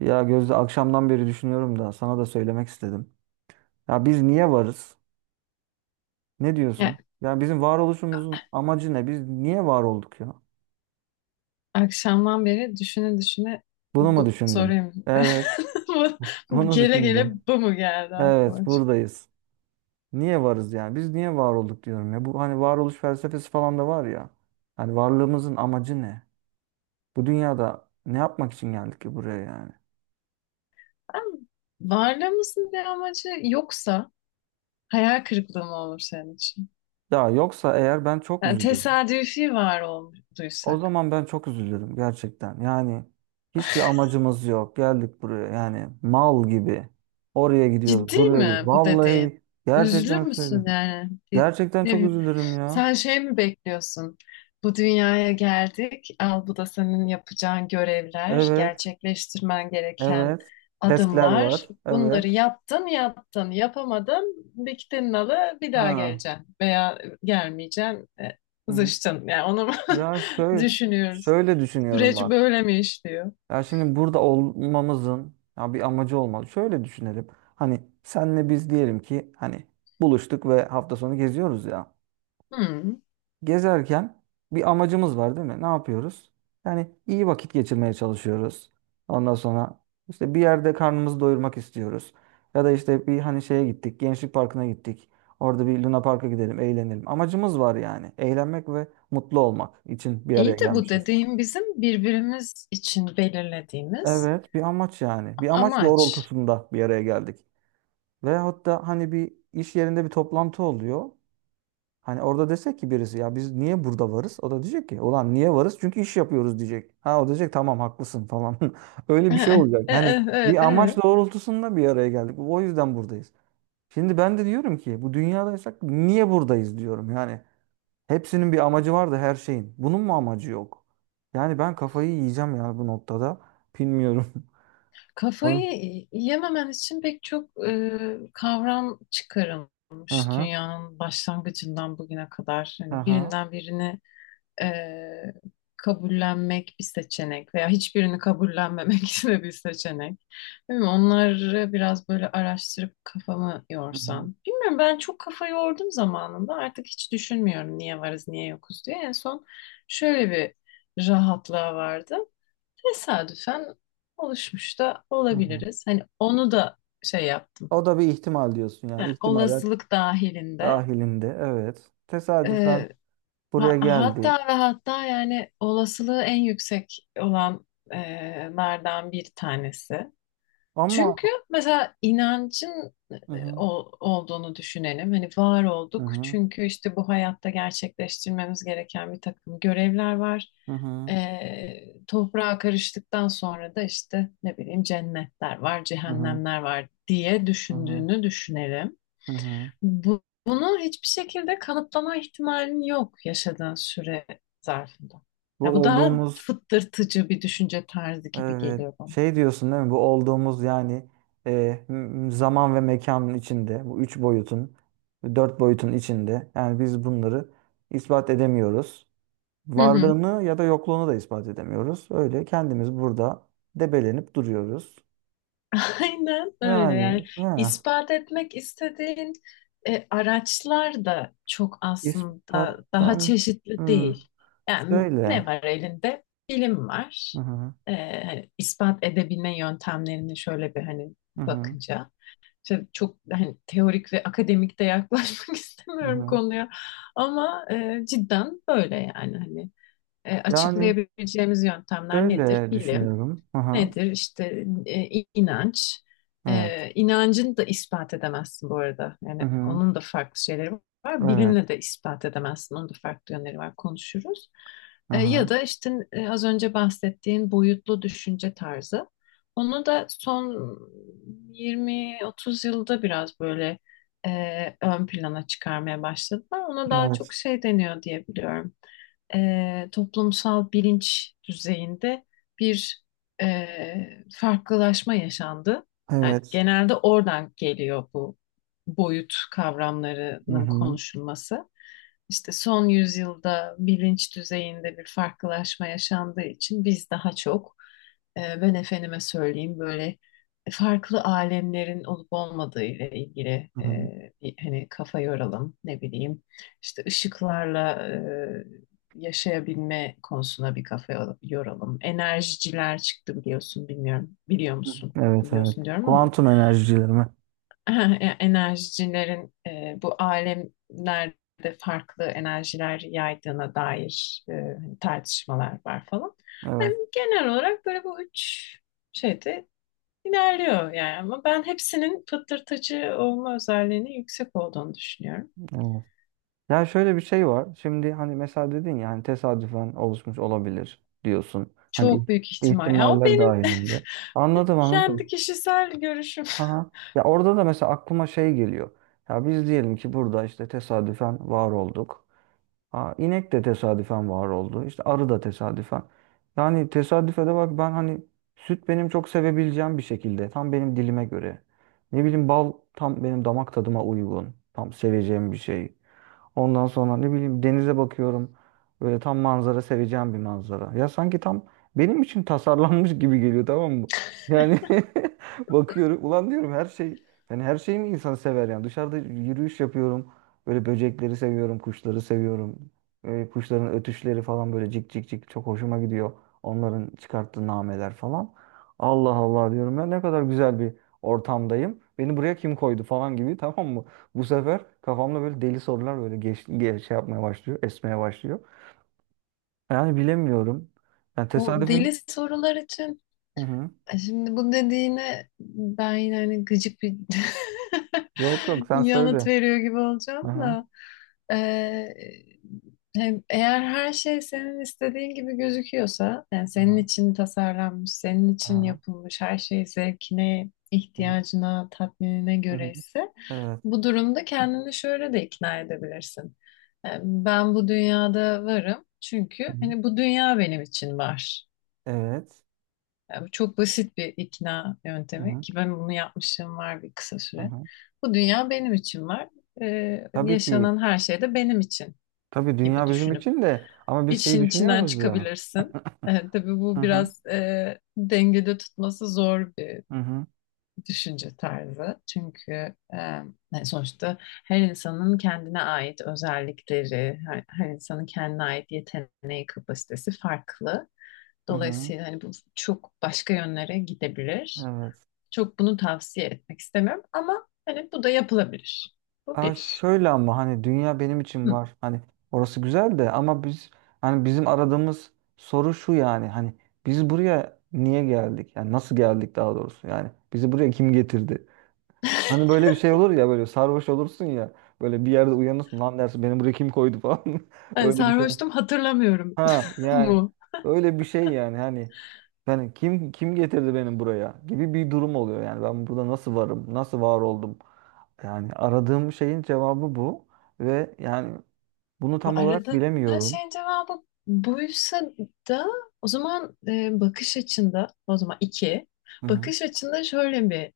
Ya Gözde, akşamdan beri düşünüyorum da sana da söylemek istedim. Ya biz niye varız? Ne diyorsun? Ya, Ya bizim varoluşumuzun amacı ne? Biz niye var olduk ya? akşamdan beri düşüne düşüne Bunu mu bu düşündün? soruyu Evet, bu, bu bunu gele gele düşündüm. bu mu geldi Evet, aklıma? buradayız. Niye varız yani? Biz niye var olduk diyorum ya. Bu hani varoluş felsefesi falan da var ya. Hani varlığımızın amacı ne? Bu dünyada ne yapmak için geldik ki buraya yani? Ben- Varlığımızın bir amacı yoksa hayal kırıklığı mı olur senin için? Ya yoksa eğer ben çok Yani üzülürüm. tesadüfi var O olduysak. zaman ben çok üzülürüm gerçekten. Yani hiçbir amacımız yok. Geldik buraya yani mal gibi. Oraya gidiyoruz, Ciddi buraya gidiyoruz. mi bu dediğin? Vallahi Üzülür gerçekten müsün söylüyorum. yani? Gerçekten Ne çok bileyim, üzülürüm ya. sen şey mi bekliyorsun? Bu dünyaya geldik. Al bu da senin yapacağın görevler, Evet, gerçekleştirmen gereken evet. Testler var. adımlar. Bunları Evet. yaptın, yaptın, yapamadın, diktin nalı, bir daha Ha. geleceksin veya gelmeyeceksin, Hı hı. zıçtın. Yani onu Ya şöyle düşünüyoruz. şöyle düşünüyorum Süreç bak. böyle mi işliyor? Ya şimdi burada olmamızın ya bir amacı olmalı. Şöyle düşünelim. Hani senle biz diyelim ki hani buluştuk ve hafta sonu geziyoruz ya. Hmm. Gezerken bir amacımız var değil mi? Ne yapıyoruz? Yani iyi vakit geçirmeye çalışıyoruz. Ondan sonra işte bir yerde karnımızı doyurmak istiyoruz. Ya da işte bir hani şeye gittik, Gençlik Parkı'na gittik. Orada bir Luna Park'a gidelim, eğlenelim. Amacımız var yani. Eğlenmek ve mutlu olmak için bir araya İyi de bu gelmişiz. dediğim bizim birbirimiz için belirlediğimiz Evet, bir amaç yani. Bir amaç amaç. doğrultusunda bir araya geldik. Ve hatta hani bir iş yerinde bir toplantı oluyor. Hani orada desek ki birisi ya biz niye burada varız? O da diyecek ki ulan niye varız? Çünkü iş yapıyoruz diyecek. Ha o diyecek tamam haklısın falan. Öyle bir şey olacak. E, e, Hani bir e, amaç e. doğrultusunda bir araya geldik. O yüzden buradayız. Şimdi ben de diyorum ki bu dünyadaysak niye buradayız diyorum. Yani hepsinin bir amacı var da her şeyin. Bunun mu amacı yok? Yani ben kafayı yiyeceğim yani bu noktada. Bilmiyorum. Oy. Kafayı yememen için pek çok kavram Hı çıkarılmış hı. dünyanın başlangıcından bugüne kadar. Hı Hani hı. birinden birini e, kabullenmek bir seçenek veya hiçbirini kabullenmemek de bir seçenek. Değil mi? Onları biraz böyle araştırıp kafamı Hı hı. yorsam. Bilmiyorum, ben çok kafa yordum zamanında, artık hiç düşünmüyorum niye varız niye yokuz diye. En son şöyle bir rahatlığa vardım. Tesadüfen oluşmuş da Hı hı. olabiliriz. Hani onu da şey yaptım. O da bir ihtimal diyorsun yani. Ha, İhtimaller olasılık dahilinde. dahilinde. Evet. Tesadüfen Ee, buraya hatta geldik. ve hatta yani olasılığı en yüksek olanlardan bir tanesi. Ama Çünkü mesela inancın hı hı, olduğunu düşünelim. Hani var hı olduk hı, çünkü işte bu hayatta gerçekleştirmemiz gereken bir takım görevler var. hı hı, hı Toprağa karıştıktan sonra da işte ne bileyim cennetler var, hı, cehennemler var diye hı hı. düşündüğünü düşünelim. Hı. Bunu hiçbir şekilde kanıtlama ihtimalin yok yaşadığın süre zarfında. Ya Bu bu daha olduğumuz, fıttırtıcı bir düşünce tarzı gibi evet, geliyor bana. şey diyorsun değil mi? Bu olduğumuz yani zaman ve mekanın içinde bu üç boyutun dört boyutun içinde yani biz bunları ispat edemiyoruz. Hı hı. Varlığını ya da yokluğunu da ispat edemiyoruz. Öyle kendimiz burada debelenip duruyoruz. Aynen öyle yani Yani ya, ispat etmek istediğin araçlar da çok aslında daha ispattan çeşitli hmm, değil. Yani ne şöyle. var elinde? Bilim Hı var. hı. E, hani ispat edebilme yöntemlerini şöyle bir hani Hı hı. bakınca. Tabii çok hani teorik ve akademik de yaklaşmak Hı istemiyorum hı. konuya ama cidden böyle yani hani Yani açıklayabileceğimiz yöntemler nedir? şöyle Bilim. düşünüyorum. Hı hı. Nedir? İşte inanç. Evet. E, inancını da ispat edemezsin bu arada. Hı Yani hı. onun da farklı şeyleri var. Evet. Bilimle de ispat edemezsin. Onun da farklı yönleri var. Konuşuruz. Hı E, ya hı. da işte az önce bahsettiğin boyutlu düşünce tarzı. Onu da son 20-30 yılda biraz böyle ön plana çıkarmaya başladılar. Ona daha Evet. çok şey deniyor diye biliyorum. E, toplumsal bilinç düzeyinde bir farklılaşma yaşandı. Yani Evet. genelde oradan geliyor bu boyut Hı kavramlarının hı. konuşulması. İşte son yüzyılda bilinç düzeyinde bir farklılaşma yaşandığı için biz daha çok ben efendime söyleyeyim böyle farklı alemlerin olup olmadığı ile ilgili Hı hı. Bir hani kafa yoralım, ne bileyim işte ışıklarla yaşayabilme konusuna bir kafa yoralım. Enerjiciler çıktı, biliyorsun, bilmiyorum. Biliyor musun? Evet, evet. Biliyorsun diyorum ama Kuantum enerjileri mi? yani enerjicilerin bu alemlerde farklı enerjiler yaydığına dair hani tartışmalar var falan. Yani Evet. genel olarak böyle bu üç şeyde ilerliyor yani, ama ben hepsinin fıtırtıcı olma özelliğinin yüksek olduğunu düşünüyorum. Evet. Ya şöyle bir şey var. Şimdi hani mesela dedin ya hani tesadüfen oluşmuş olabilir diyorsun. Hani Çok büyük ihtimal. Ya o ihtimaller benim dahilinde. Anladım, kendi anladım. kişisel görüşüm. Aha. Ya orada da mesela aklıma şey geliyor. Ya biz diyelim ki burada işte tesadüfen var olduk. Ha, inek de tesadüfen var oldu. İşte arı da tesadüfen. Yani tesadüfe de bak ben hani süt benim çok sevebileceğim bir şekilde. Tam benim dilime göre. Ne bileyim bal tam benim damak tadıma uygun. Tam seveceğim bir şey. Ondan sonra ne bileyim denize bakıyorum. Böyle tam manzara seveceğim bir manzara. Ya sanki tam benim için tasarlanmış gibi geliyor, tamam mı? Yani bakıyorum ulan diyorum her şey, yani her şeyi mi insan sever yani dışarıda yürüyüş yapıyorum. Böyle böcekleri seviyorum, kuşları seviyorum. Kuşların ötüşleri falan böyle cik cik cik çok hoşuma gidiyor. Onların çıkarttığı nameler falan. Allah Allah diyorum ya, ne kadar güzel bir ortamdayım. Beni buraya kim koydu falan gibi tamam, bu sefer kafamda böyle deli sorular böyle geç şey yapmaya başlıyor, esmeye başlıyor. Yani bilemiyorum. Yani O deli tesadüfün... sorular için, Hı hı. Şimdi bu dediğine ben yine hani gıcık bir Yok yok, sen yanıt söyle. veriyor gibi Hı olacağım hı. da e, eğer her şey senin istediğin gibi gözüküyorsa, yani Hı senin hı. için tasarlanmış, senin Hı için hı. yapılmış, her şey zevkine, ihtiyacına, tatminine Hı göre hı. ise Evet. bu durumda kendini şöyle de ikna edebilirsin. Ben bu dünyada varım çünkü Hı hı. hani bu dünya benim için var. Evet. Bu çok basit bir ikna Hı yöntemi hı. ki ben bunu yapmışım var bir kısa Hı süre. hı. Bu dünya benim için var. E, Tabii ki. yaşanan her şey de benim için Tabii gibi dünya bizim düşünüp için de ama biz şeyi işin içinden düşünüyoruz ya. çıkabilirsin. E, tabii Hı bu hı. biraz dengede tutması zor bir Hı hı. düşünce tarzı. Çünkü e, yani sonuçta her insanın kendine ait özellikleri, her insanın kendine ait yeteneği, kapasitesi farklı. Hı hı. Dolayısıyla hani bu çok başka yönlere gidebilir. Evet. Çok bunu tavsiye etmek istemiyorum ama hani bu da yapılabilir. Bu Aa, bir. şöyle ama hani dünya benim için Hı. var. Hani orası güzel de ama biz hani bizim aradığımız soru şu yani hani biz buraya niye geldik? Yani nasıl geldik daha doğrusu? Yani bizi buraya kim getirdi? Hani böyle bir şey olur ya, böyle sarhoş olursun ya böyle bir yerde uyanırsın, lan dersin beni buraya kim koydu falan. Hani Öyle bir şey. sarhoştum hatırlamıyorum Ha yani mu? öyle bir şey yani hani yani kim getirdi beni buraya gibi bir durum oluyor yani ben burada nasıl varım? Nasıl var oldum? Yani aradığım şeyin cevabı bu ve yani bunu tam olarak Arada bilemiyorum. şeyin cevabı buysa da o zaman bakış açında, o zaman iki Hı hı. bakış açında şöyle bir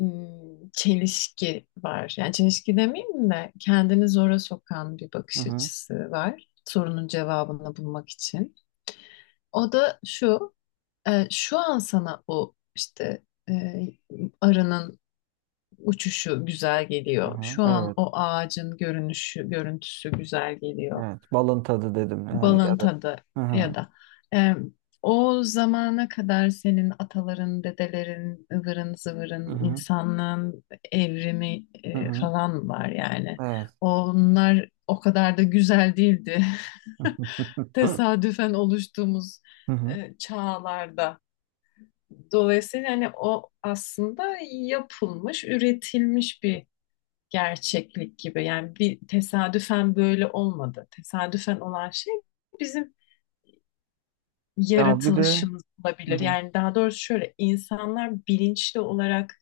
çelişki var. Yani çelişki demeyeyim de kendini zora sokan bir Hı bakış hı. açısı var. Sorunun cevabını bulmak için. O da şu, şu an sana o işte e, arının uçuşu güzel Hı geliyor. hı. Şu an Evet. o ağacın görünüşü, görüntüsü güzel geliyor. Evet. Balın tadı dedim yani, ya Balın da. tadı Hı ya hı. da e, o zamana kadar senin ataların, dedelerin, ıvırın Hı zıvırın, hı. insanlığın evrimi Hı hı. falan var yani. Evet. Onlar o kadar da güzel değildi. Tesadüfen oluştuğumuz Hı hı. Çağlarda. Dolayısıyla hani o aslında yapılmış, üretilmiş bir gerçeklik gibi. Yani bir tesadüfen böyle olmadı. Tesadüfen olan şey bizim Ya bir de yaratılışımız hı olabilir. hı. Yani daha doğrusu şöyle, insanlar bilinçli olarak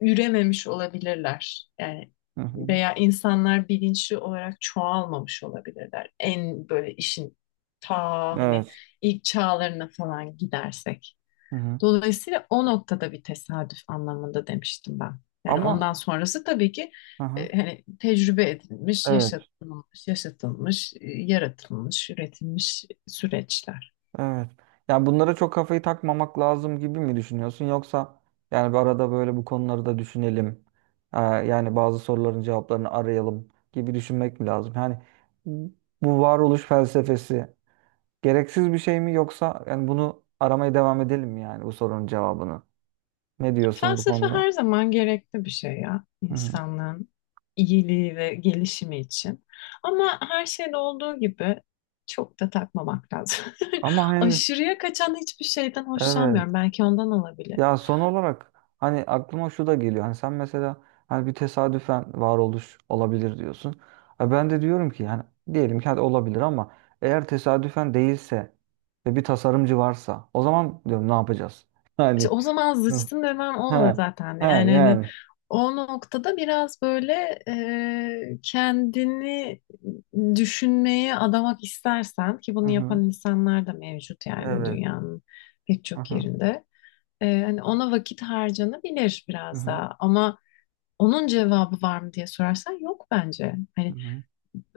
ürememiş olabilirler. Yani Hı hı. veya insanlar bilinçli olarak çoğalmamış olabilirler. En böyle işin ta hani Evet. ilk çağlarına falan gidersek. Hı hı. Dolayısıyla o noktada bir tesadüf anlamında demiştim ben. Yani ondan Ama sonrası tabii ki hı hı. Hani tecrübe edilmiş, Evet. Yaşatılmış, yaratılmış, üretilmiş süreçler. Evet. Yani bunlara çok kafayı takmamak lazım gibi mi düşünüyorsun? Yoksa yani bir arada böyle bu konuları da düşünelim. Yani bazı soruların cevaplarını arayalım gibi düşünmek mi lazım? Yani bu varoluş felsefesi gereksiz bir şey mi, yoksa yani bunu aramaya devam edelim mi yani bu sorunun cevabını? Ne diyorsun bu Felsefe konuda? her zaman gerekli bir şey ya, Hı hı. insanlığın iyiliği ve gelişimi için. Ama her şeyde olduğu gibi çok da takmamak lazım. Ama hani, Aşırıya kaçan hiçbir şeyden evet. hoşlanmıyorum. Belki ondan olabilir. Ya son olarak hani aklıma şu da geliyor. Hani sen mesela hani bir tesadüfen varoluş olabilir diyorsun. E, ben de diyorum ki yani diyelim ki hadi olabilir ama eğer tesadüfen değilse ve bir tasarımcı varsa o zaman diyorum ne yapacağız? İşte Yani. o zaman Hı, zıçtın demem o ha oluyor zaten. ha. Yani Hmm. hani Yani. o noktada biraz böyle kendini düşünmeye adamak istersen, ki Hı bunu hı. yapan insanlar da mevcut yani Evet. dünyanın pek Hı çok hı. yerinde. E, hani ona vakit harcanabilir Hı biraz hı. daha ama onun cevabı var mı diye sorarsan yok bence. Hı Hani hı.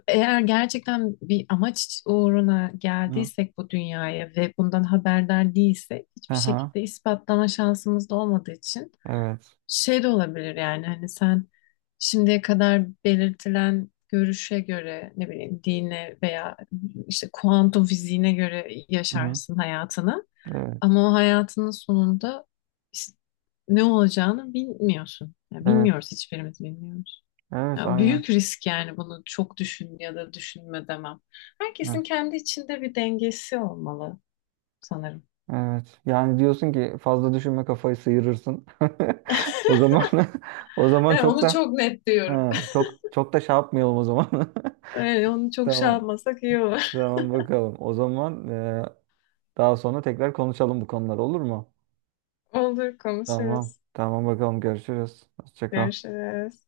eğer gerçekten bir amaç uğruna Hı. geldiysek bu dünyaya ve bundan haberdar değilsek Hı hiçbir hı. şekilde ispatlama şansımız da olmadığı için Evet. şey de olabilir yani, hani sen şimdiye kadar belirtilen görüşe göre ne bileyim dine veya işte kuantum fiziğine göre Hı hı. yaşarsın hayatını Evet. ama o hayatının sonunda is- ne olacağını bilmiyorsun. Yani Evet. bilmiyoruz, hiçbirimiz bilmiyoruz. Evet Ya aynen. büyük risk yani, bunu çok düşün ya da düşünme demem. Herkesin kendi içinde bir dengesi olmalı sanırım. Evet. Yani diyorsun ki fazla düşünme, kafayı sıyırırsın. O zaman, o zaman Evet, çok onu da, çok net diyorum. ha, çok çok da şey yapmayalım o zaman. Evet, onu çok şey Tamam. yapmasak iyi olur. Tamam bakalım. O zaman daha sonra tekrar konuşalım bu konular, olur mu? Olur, Tamam. konuşuruz. Tamam bakalım, görüşürüz. Hoşça kal. Görüşürüz.